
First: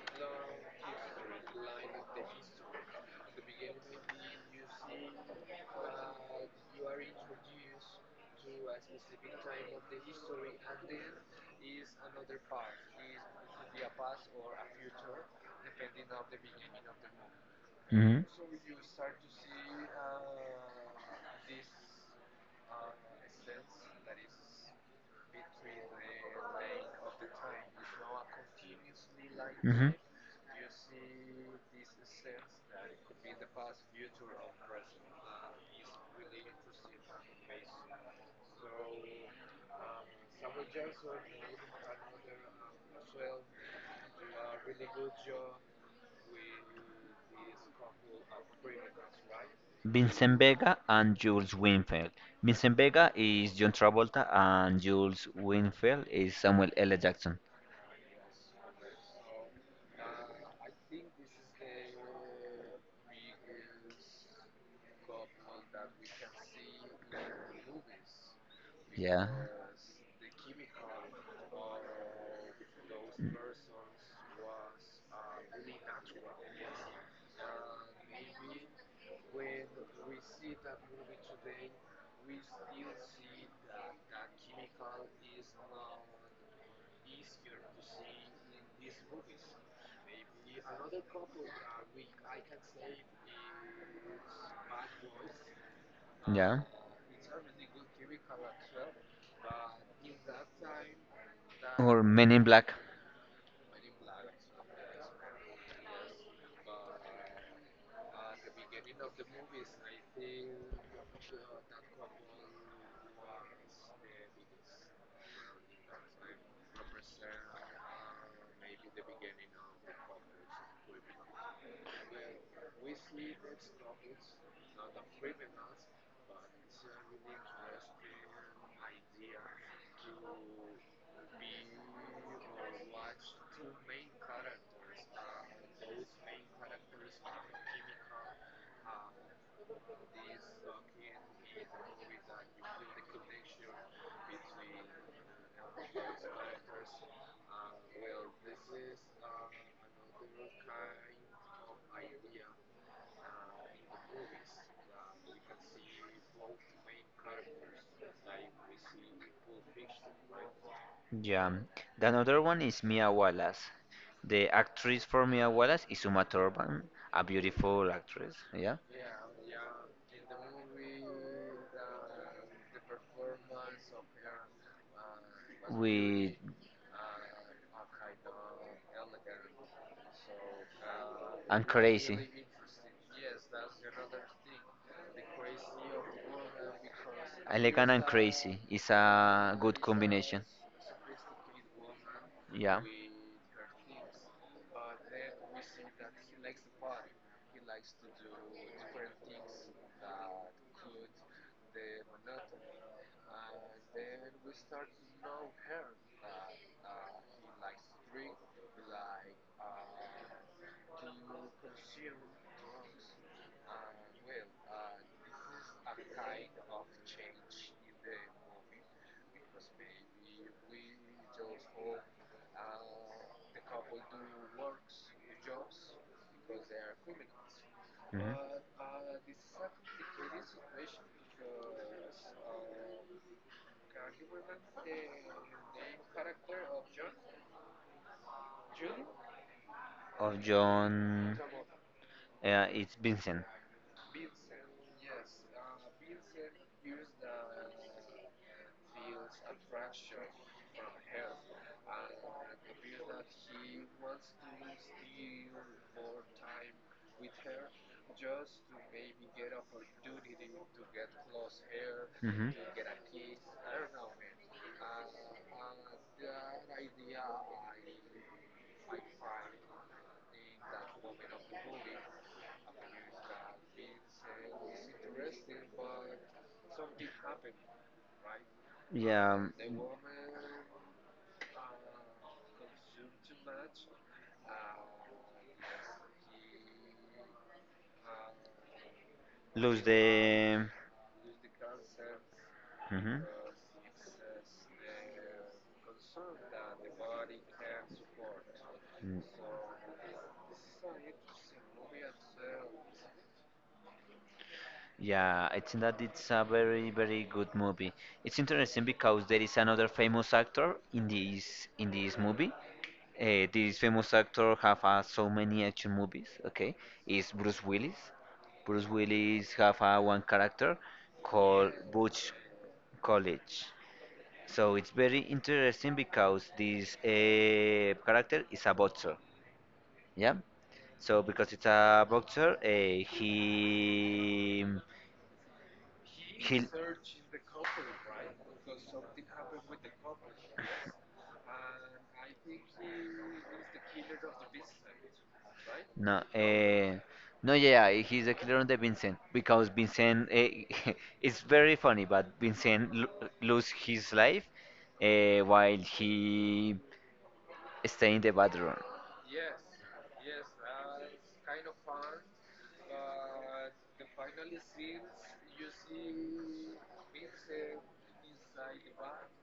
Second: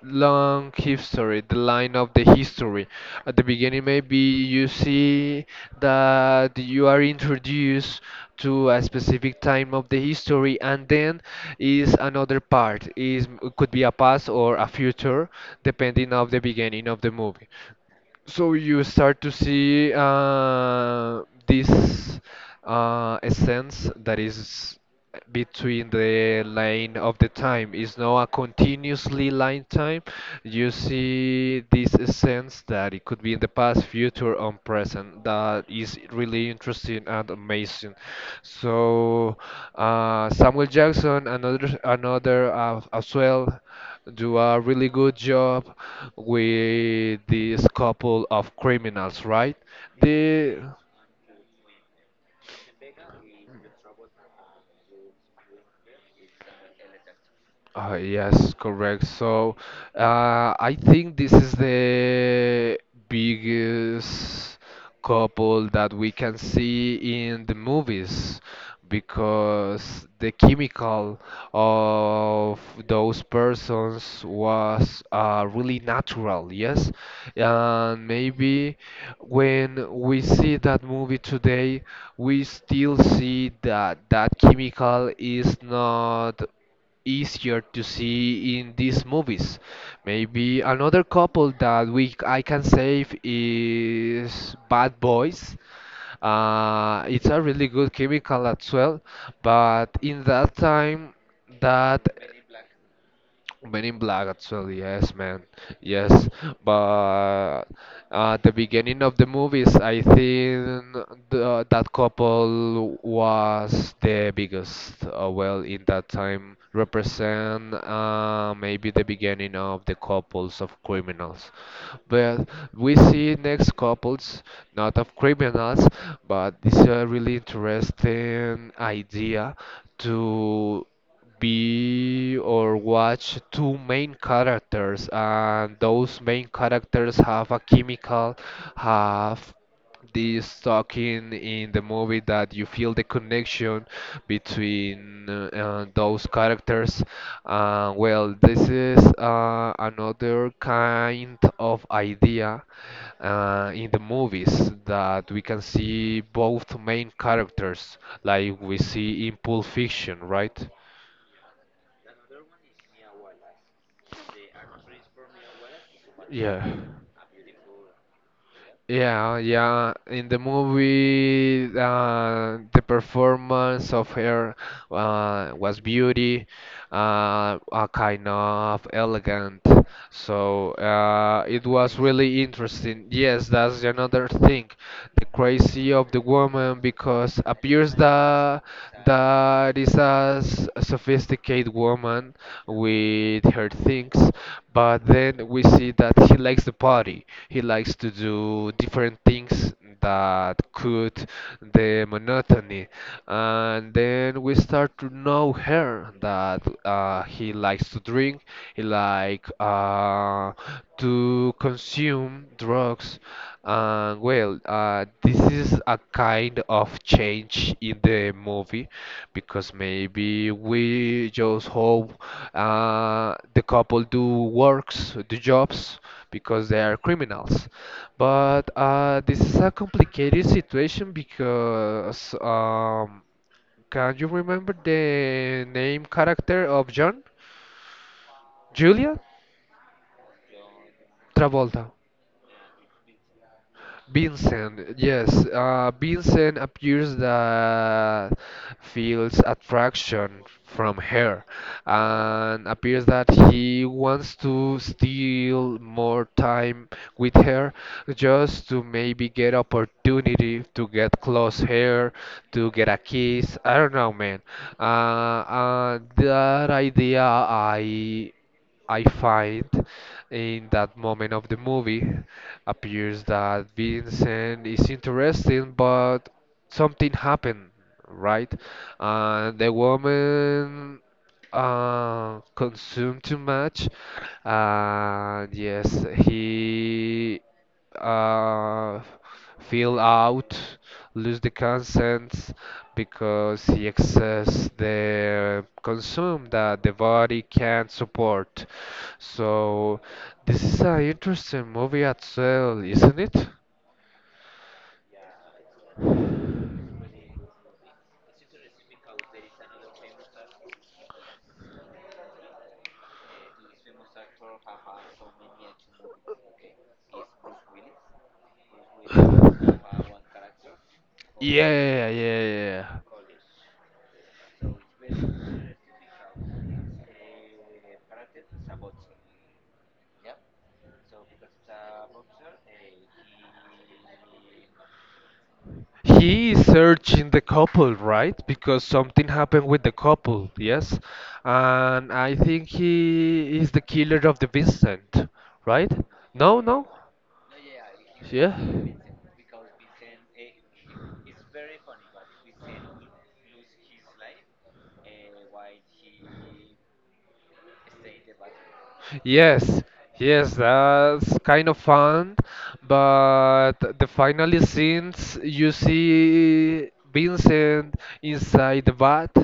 Speaker 1: long history, the line of the history. At the beginning, maybe you see that you are introduced to a specific time of the history, and then is another part. Is could be a past or a future, depending of the beginning of the movie.
Speaker 2: Hmm.
Speaker 1: So you start to see this essence that is between the line of the time. It's not a continuously line
Speaker 2: Hmm.
Speaker 1: time. You see this essence that it could be in the past, future, or present. That is really interesting and amazing. So Samuel Jackson, another as well do a really good job with this couple of criminals, right?
Speaker 2: Vincent
Speaker 1: The
Speaker 2: Vega and Jules Winfield. Vincent Vega is John Travolta and Jules Winfield is Samuel L. Jackson.
Speaker 1: Yes, correct. So, I think this is the biggest couple that we can see in the movies,
Speaker 2: Yeah.
Speaker 1: because the chemical of those persons was really natural, yes. And maybe when we see that movie today, we still see that that chemical is not easier to see in these movies. Maybe another couple that we I can save is Bad Boys.
Speaker 2: Yeah.
Speaker 1: It's a really good chemical as well, but in that time
Speaker 2: Or
Speaker 1: that
Speaker 2: Men in Black.
Speaker 1: Men in Black, actually, yes, man, yes. But at the beginning of the movies, I think that couple was the biggest. Well, in that time, represent maybe the beginning of the couples of criminals. But we see next couples, not of criminals, but this is a really interesting idea to be or watch two main characters, and those main characters have a chemical, have this talking in the movie that you feel the connection between those characters. Well this is another kind of idea in the movies that we can see both main characters like we see in Pulp Fiction, right?
Speaker 2: Yeah. The another one is Mia Wallace. The actress for Mia Wallace is Uma
Speaker 1: Yeah.
Speaker 2: Thurman, a beautiful actress. Yeah.
Speaker 1: Yeah, yeah. In the movie, the performance of her was
Speaker 2: With
Speaker 1: beauty, a kind of elegant. So it
Speaker 2: and
Speaker 1: was
Speaker 2: crazy.
Speaker 1: really interesting. Yes, that's another thing the crazy of the woman because
Speaker 2: Elegant
Speaker 1: appears
Speaker 2: and crazy
Speaker 1: that
Speaker 2: is a
Speaker 1: that
Speaker 2: good
Speaker 1: is a
Speaker 2: combination.
Speaker 1: s- a sophisticated woman
Speaker 2: Yeah.
Speaker 1: with her things, but then we see that he likes the party, he likes to do different things that could the monotony. And then we start to know her that he likes to drink, he like uh, to consume drugs. And well, this is a kind of change in the movie because maybe we just hope the couple do works, do jobs, because they are criminals.
Speaker 2: Mhm.
Speaker 1: But this is a complicated situation because can you remember the name character of John? Julia
Speaker 2: Of John.
Speaker 1: Travolta.
Speaker 2: Yeah, it's Vincent.
Speaker 1: Vincent, yes, Vincent appears that feels attraction from her, and appears that he wants to steal more time with her, just to maybe get opportunity to get close hair,
Speaker 2: Mhm.
Speaker 1: to get a kiss. I don't know, man. Uh, that idea I find in that moment of the movie appears that Vincent is interesting, but something happened, right?
Speaker 2: Yeah,
Speaker 1: And the woman consumed too much. Yes, he uh,
Speaker 2: lose
Speaker 1: feel
Speaker 2: the.
Speaker 1: out, lose the consent
Speaker 2: Mhm.
Speaker 1: because the excess the consume that the body can't support.
Speaker 2: Mm.
Speaker 1: So this is an interesting movie as well, isn't it?
Speaker 2: Yeah, I think that it's a very, very good movie. It's interesting because there is another famous actor in this movie. This famous actor have so many action movies. Okay, is Bruce Willis. Bruce Willis have one character
Speaker 1: Yeah,
Speaker 2: called
Speaker 1: yeah, yeah, yeah,
Speaker 2: Butch
Speaker 1: yeah, yeah.
Speaker 2: College. So it's very interesting because this character is a boxer. Yeah. So because it's a boxer,
Speaker 1: He
Speaker 2: he
Speaker 1: is searching the couple, right? Because something happened with the couple, yes? And I think he is the killer of the Vincent, right?
Speaker 2: no,
Speaker 1: No, no?
Speaker 2: no, yeah, yeah, he's the
Speaker 1: Yeah.
Speaker 2: killer on the Vincent because Vincent, it's very funny, but Vincent lo lose his life while he stay in the bathroom.
Speaker 1: Yes, yes, that's kind of fun, but the final scenes you see Vincent inside the bath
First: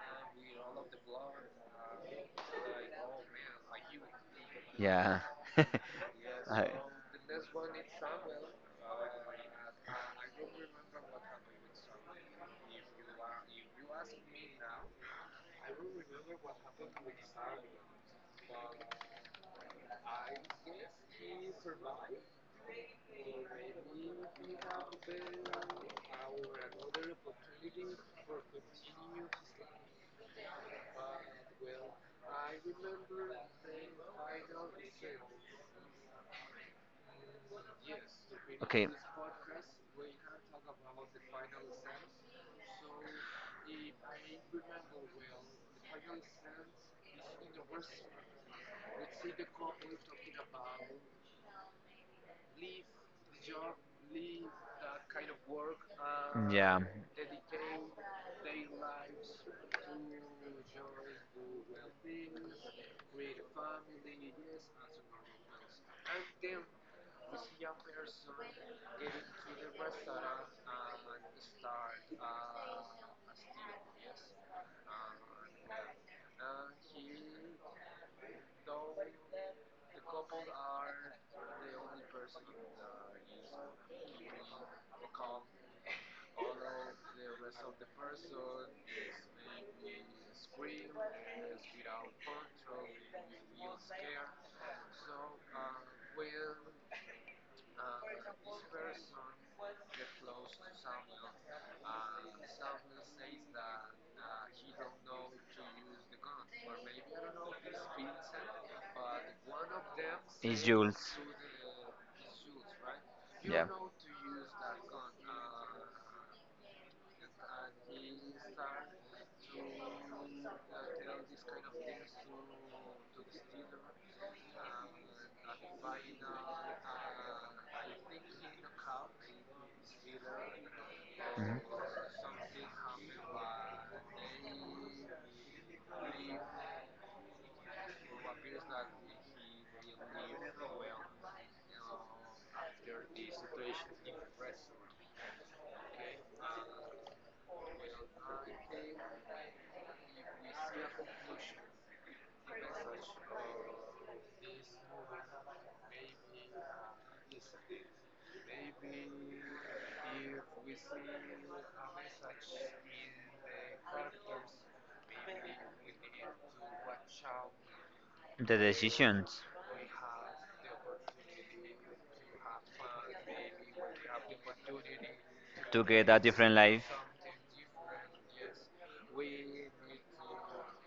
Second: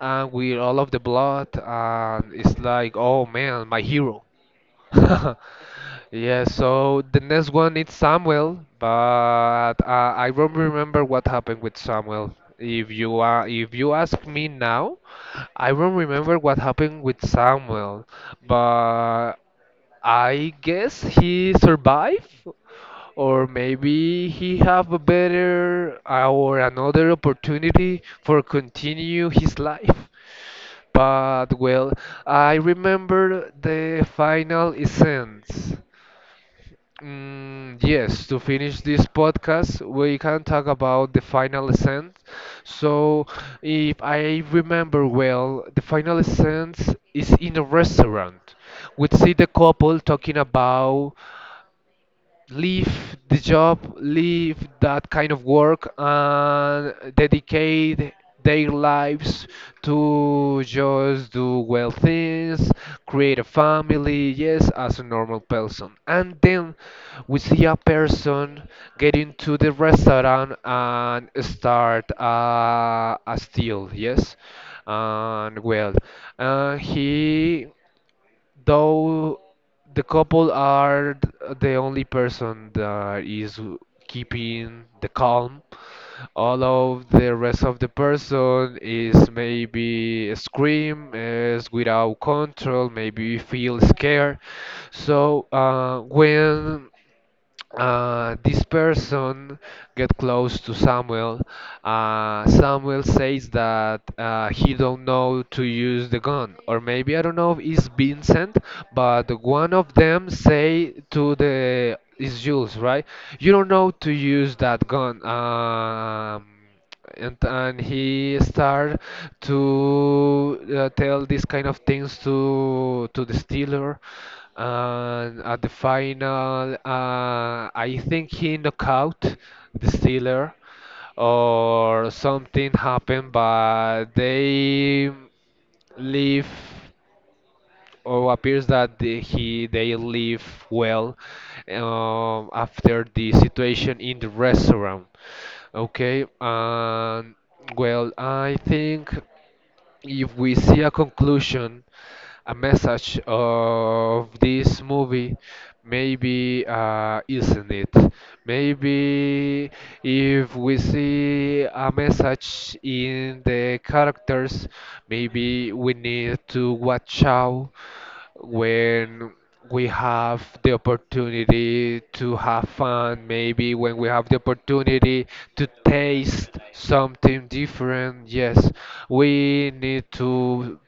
Speaker 1: and with all of the blood, and it's like, oh man, my hero.
Speaker 2: Yeah,
Speaker 1: Yeah,
Speaker 2: I,
Speaker 1: so the next one is Samuel, but I don't remember what happened with Samuel. If you ask me now, I don't remember what happened with Samuel, but I guess he survived, or maybe he have a better or another opportunity for continue his life. But well, I remember the final essence. Mm, yes, to finish
Speaker 2: okay.
Speaker 1: this podcast, we can talk about the final essence. So, if I remember well, the final essence is in a restaurant. We see the couple talking about leave the job, leave that kind of work, and dedicate their lives to just do well things, create a family, yes, as a normal person. And then we see a person get into the restaurant and start a steal, yes. And well, he though the couple are th- the only person that is keeping the calm, all of the rest of the person is maybe scream, is without control, maybe feel scared. So when this person get close to Samuel. Samuel says that he don't know to use the gun, or maybe I don't know if it's Vincent, but one of them say to the is Jules, right? You don't know to use that gun. And he started to tell these kind of things to the Steeler. And at the final, I think he knocked out the Steeler, or something happened, but they leave or appears that the- he they live well, after the situation in the restaurant. Okay, and well, I think if we see a conclusion, a message of this movie. Maybe isn't it? Maybe if we see a message in the characters, maybe we need to watch out
Speaker 2: The
Speaker 1: when
Speaker 2: decisions
Speaker 1: we have the opportunity to have fun, maybe when we have the opportunity to
Speaker 2: to get a different
Speaker 1: taste
Speaker 2: life.
Speaker 1: something different, yes, we need to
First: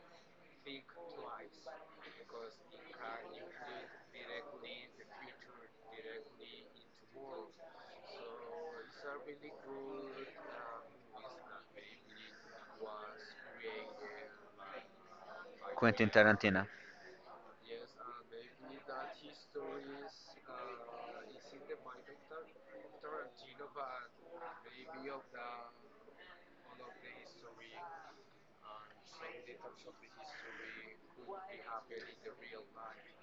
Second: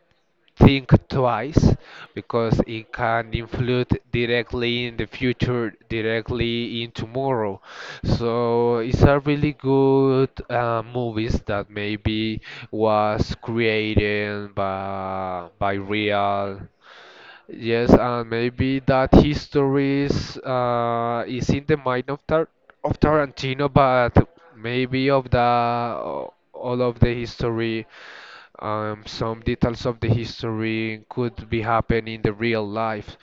Speaker 1: think twice, because it can influence directly in the future, directly in tomorrow. So it's a really good movies that maybe was created by
Speaker 2: Quentin
Speaker 1: real.
Speaker 2: Tarantino.
Speaker 1: Yes, and maybe that histories is in the mind of Tarantino, but maybe of the all of the history, some details of the history could be happen in the real life.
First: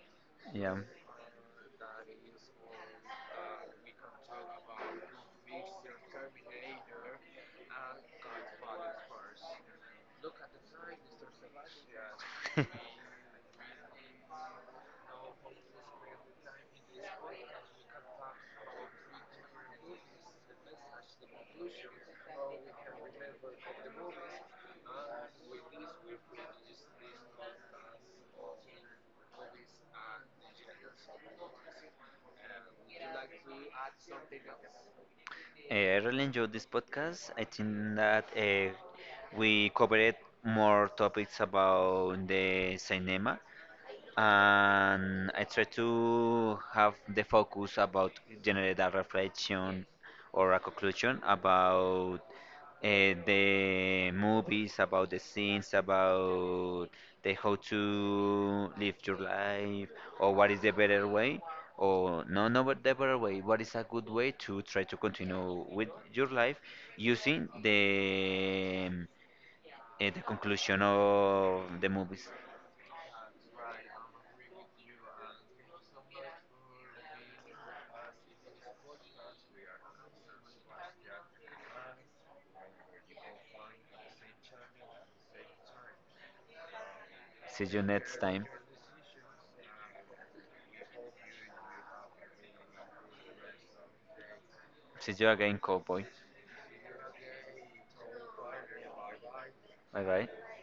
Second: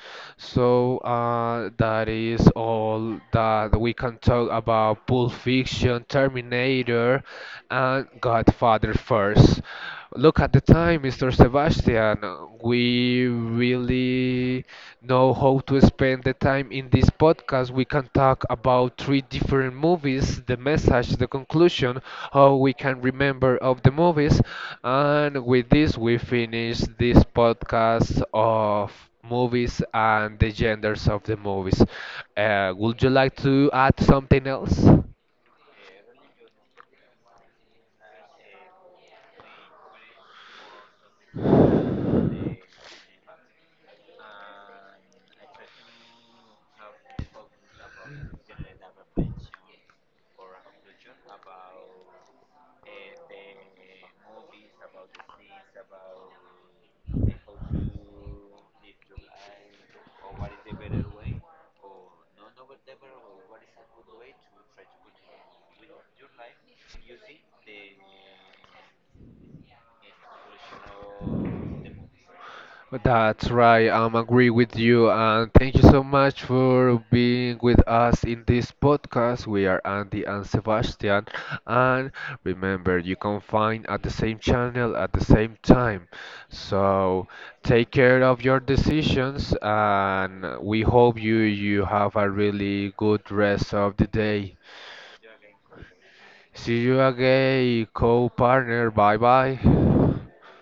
Speaker 2: Yeah.
Speaker 1: So that is all that we can talk about Pulp Fiction, Terminator, and Godfather first. Look at the time, Mr. Sebastian. We really know how to spend the time in this podcast. We can talk about 3 different movies, the message, the conclusion, how we can remember of the movies, and with this we finish this podcast of movies and the genders of the movies. Would you like to add something else?
Speaker 2: I really enjoyed this podcast. I think that we covered more topics about the cinema, and I try to have the focus about generate a reflection or a conclusion about the movies, about the scenes, about the how to live your life, or what is the better way, or no, no, but the better way. What is a good way to try to continue with your life using the conclusion of the movies.
Speaker 1: That's right, I'm agree with you, and thank you so much for being with us in this podcast. We are Andy and Sebastian, and remember, you can find at the same channel at the same time. So
Speaker 2: See you
Speaker 1: take
Speaker 2: next
Speaker 1: care of
Speaker 2: time.
Speaker 1: your decisions, and we hope you have a really good rest of the day.
Speaker 2: Se jogar em Cowboy.
Speaker 1: See you again, co-partner. Bye bye.
Speaker 2: Vai, vai.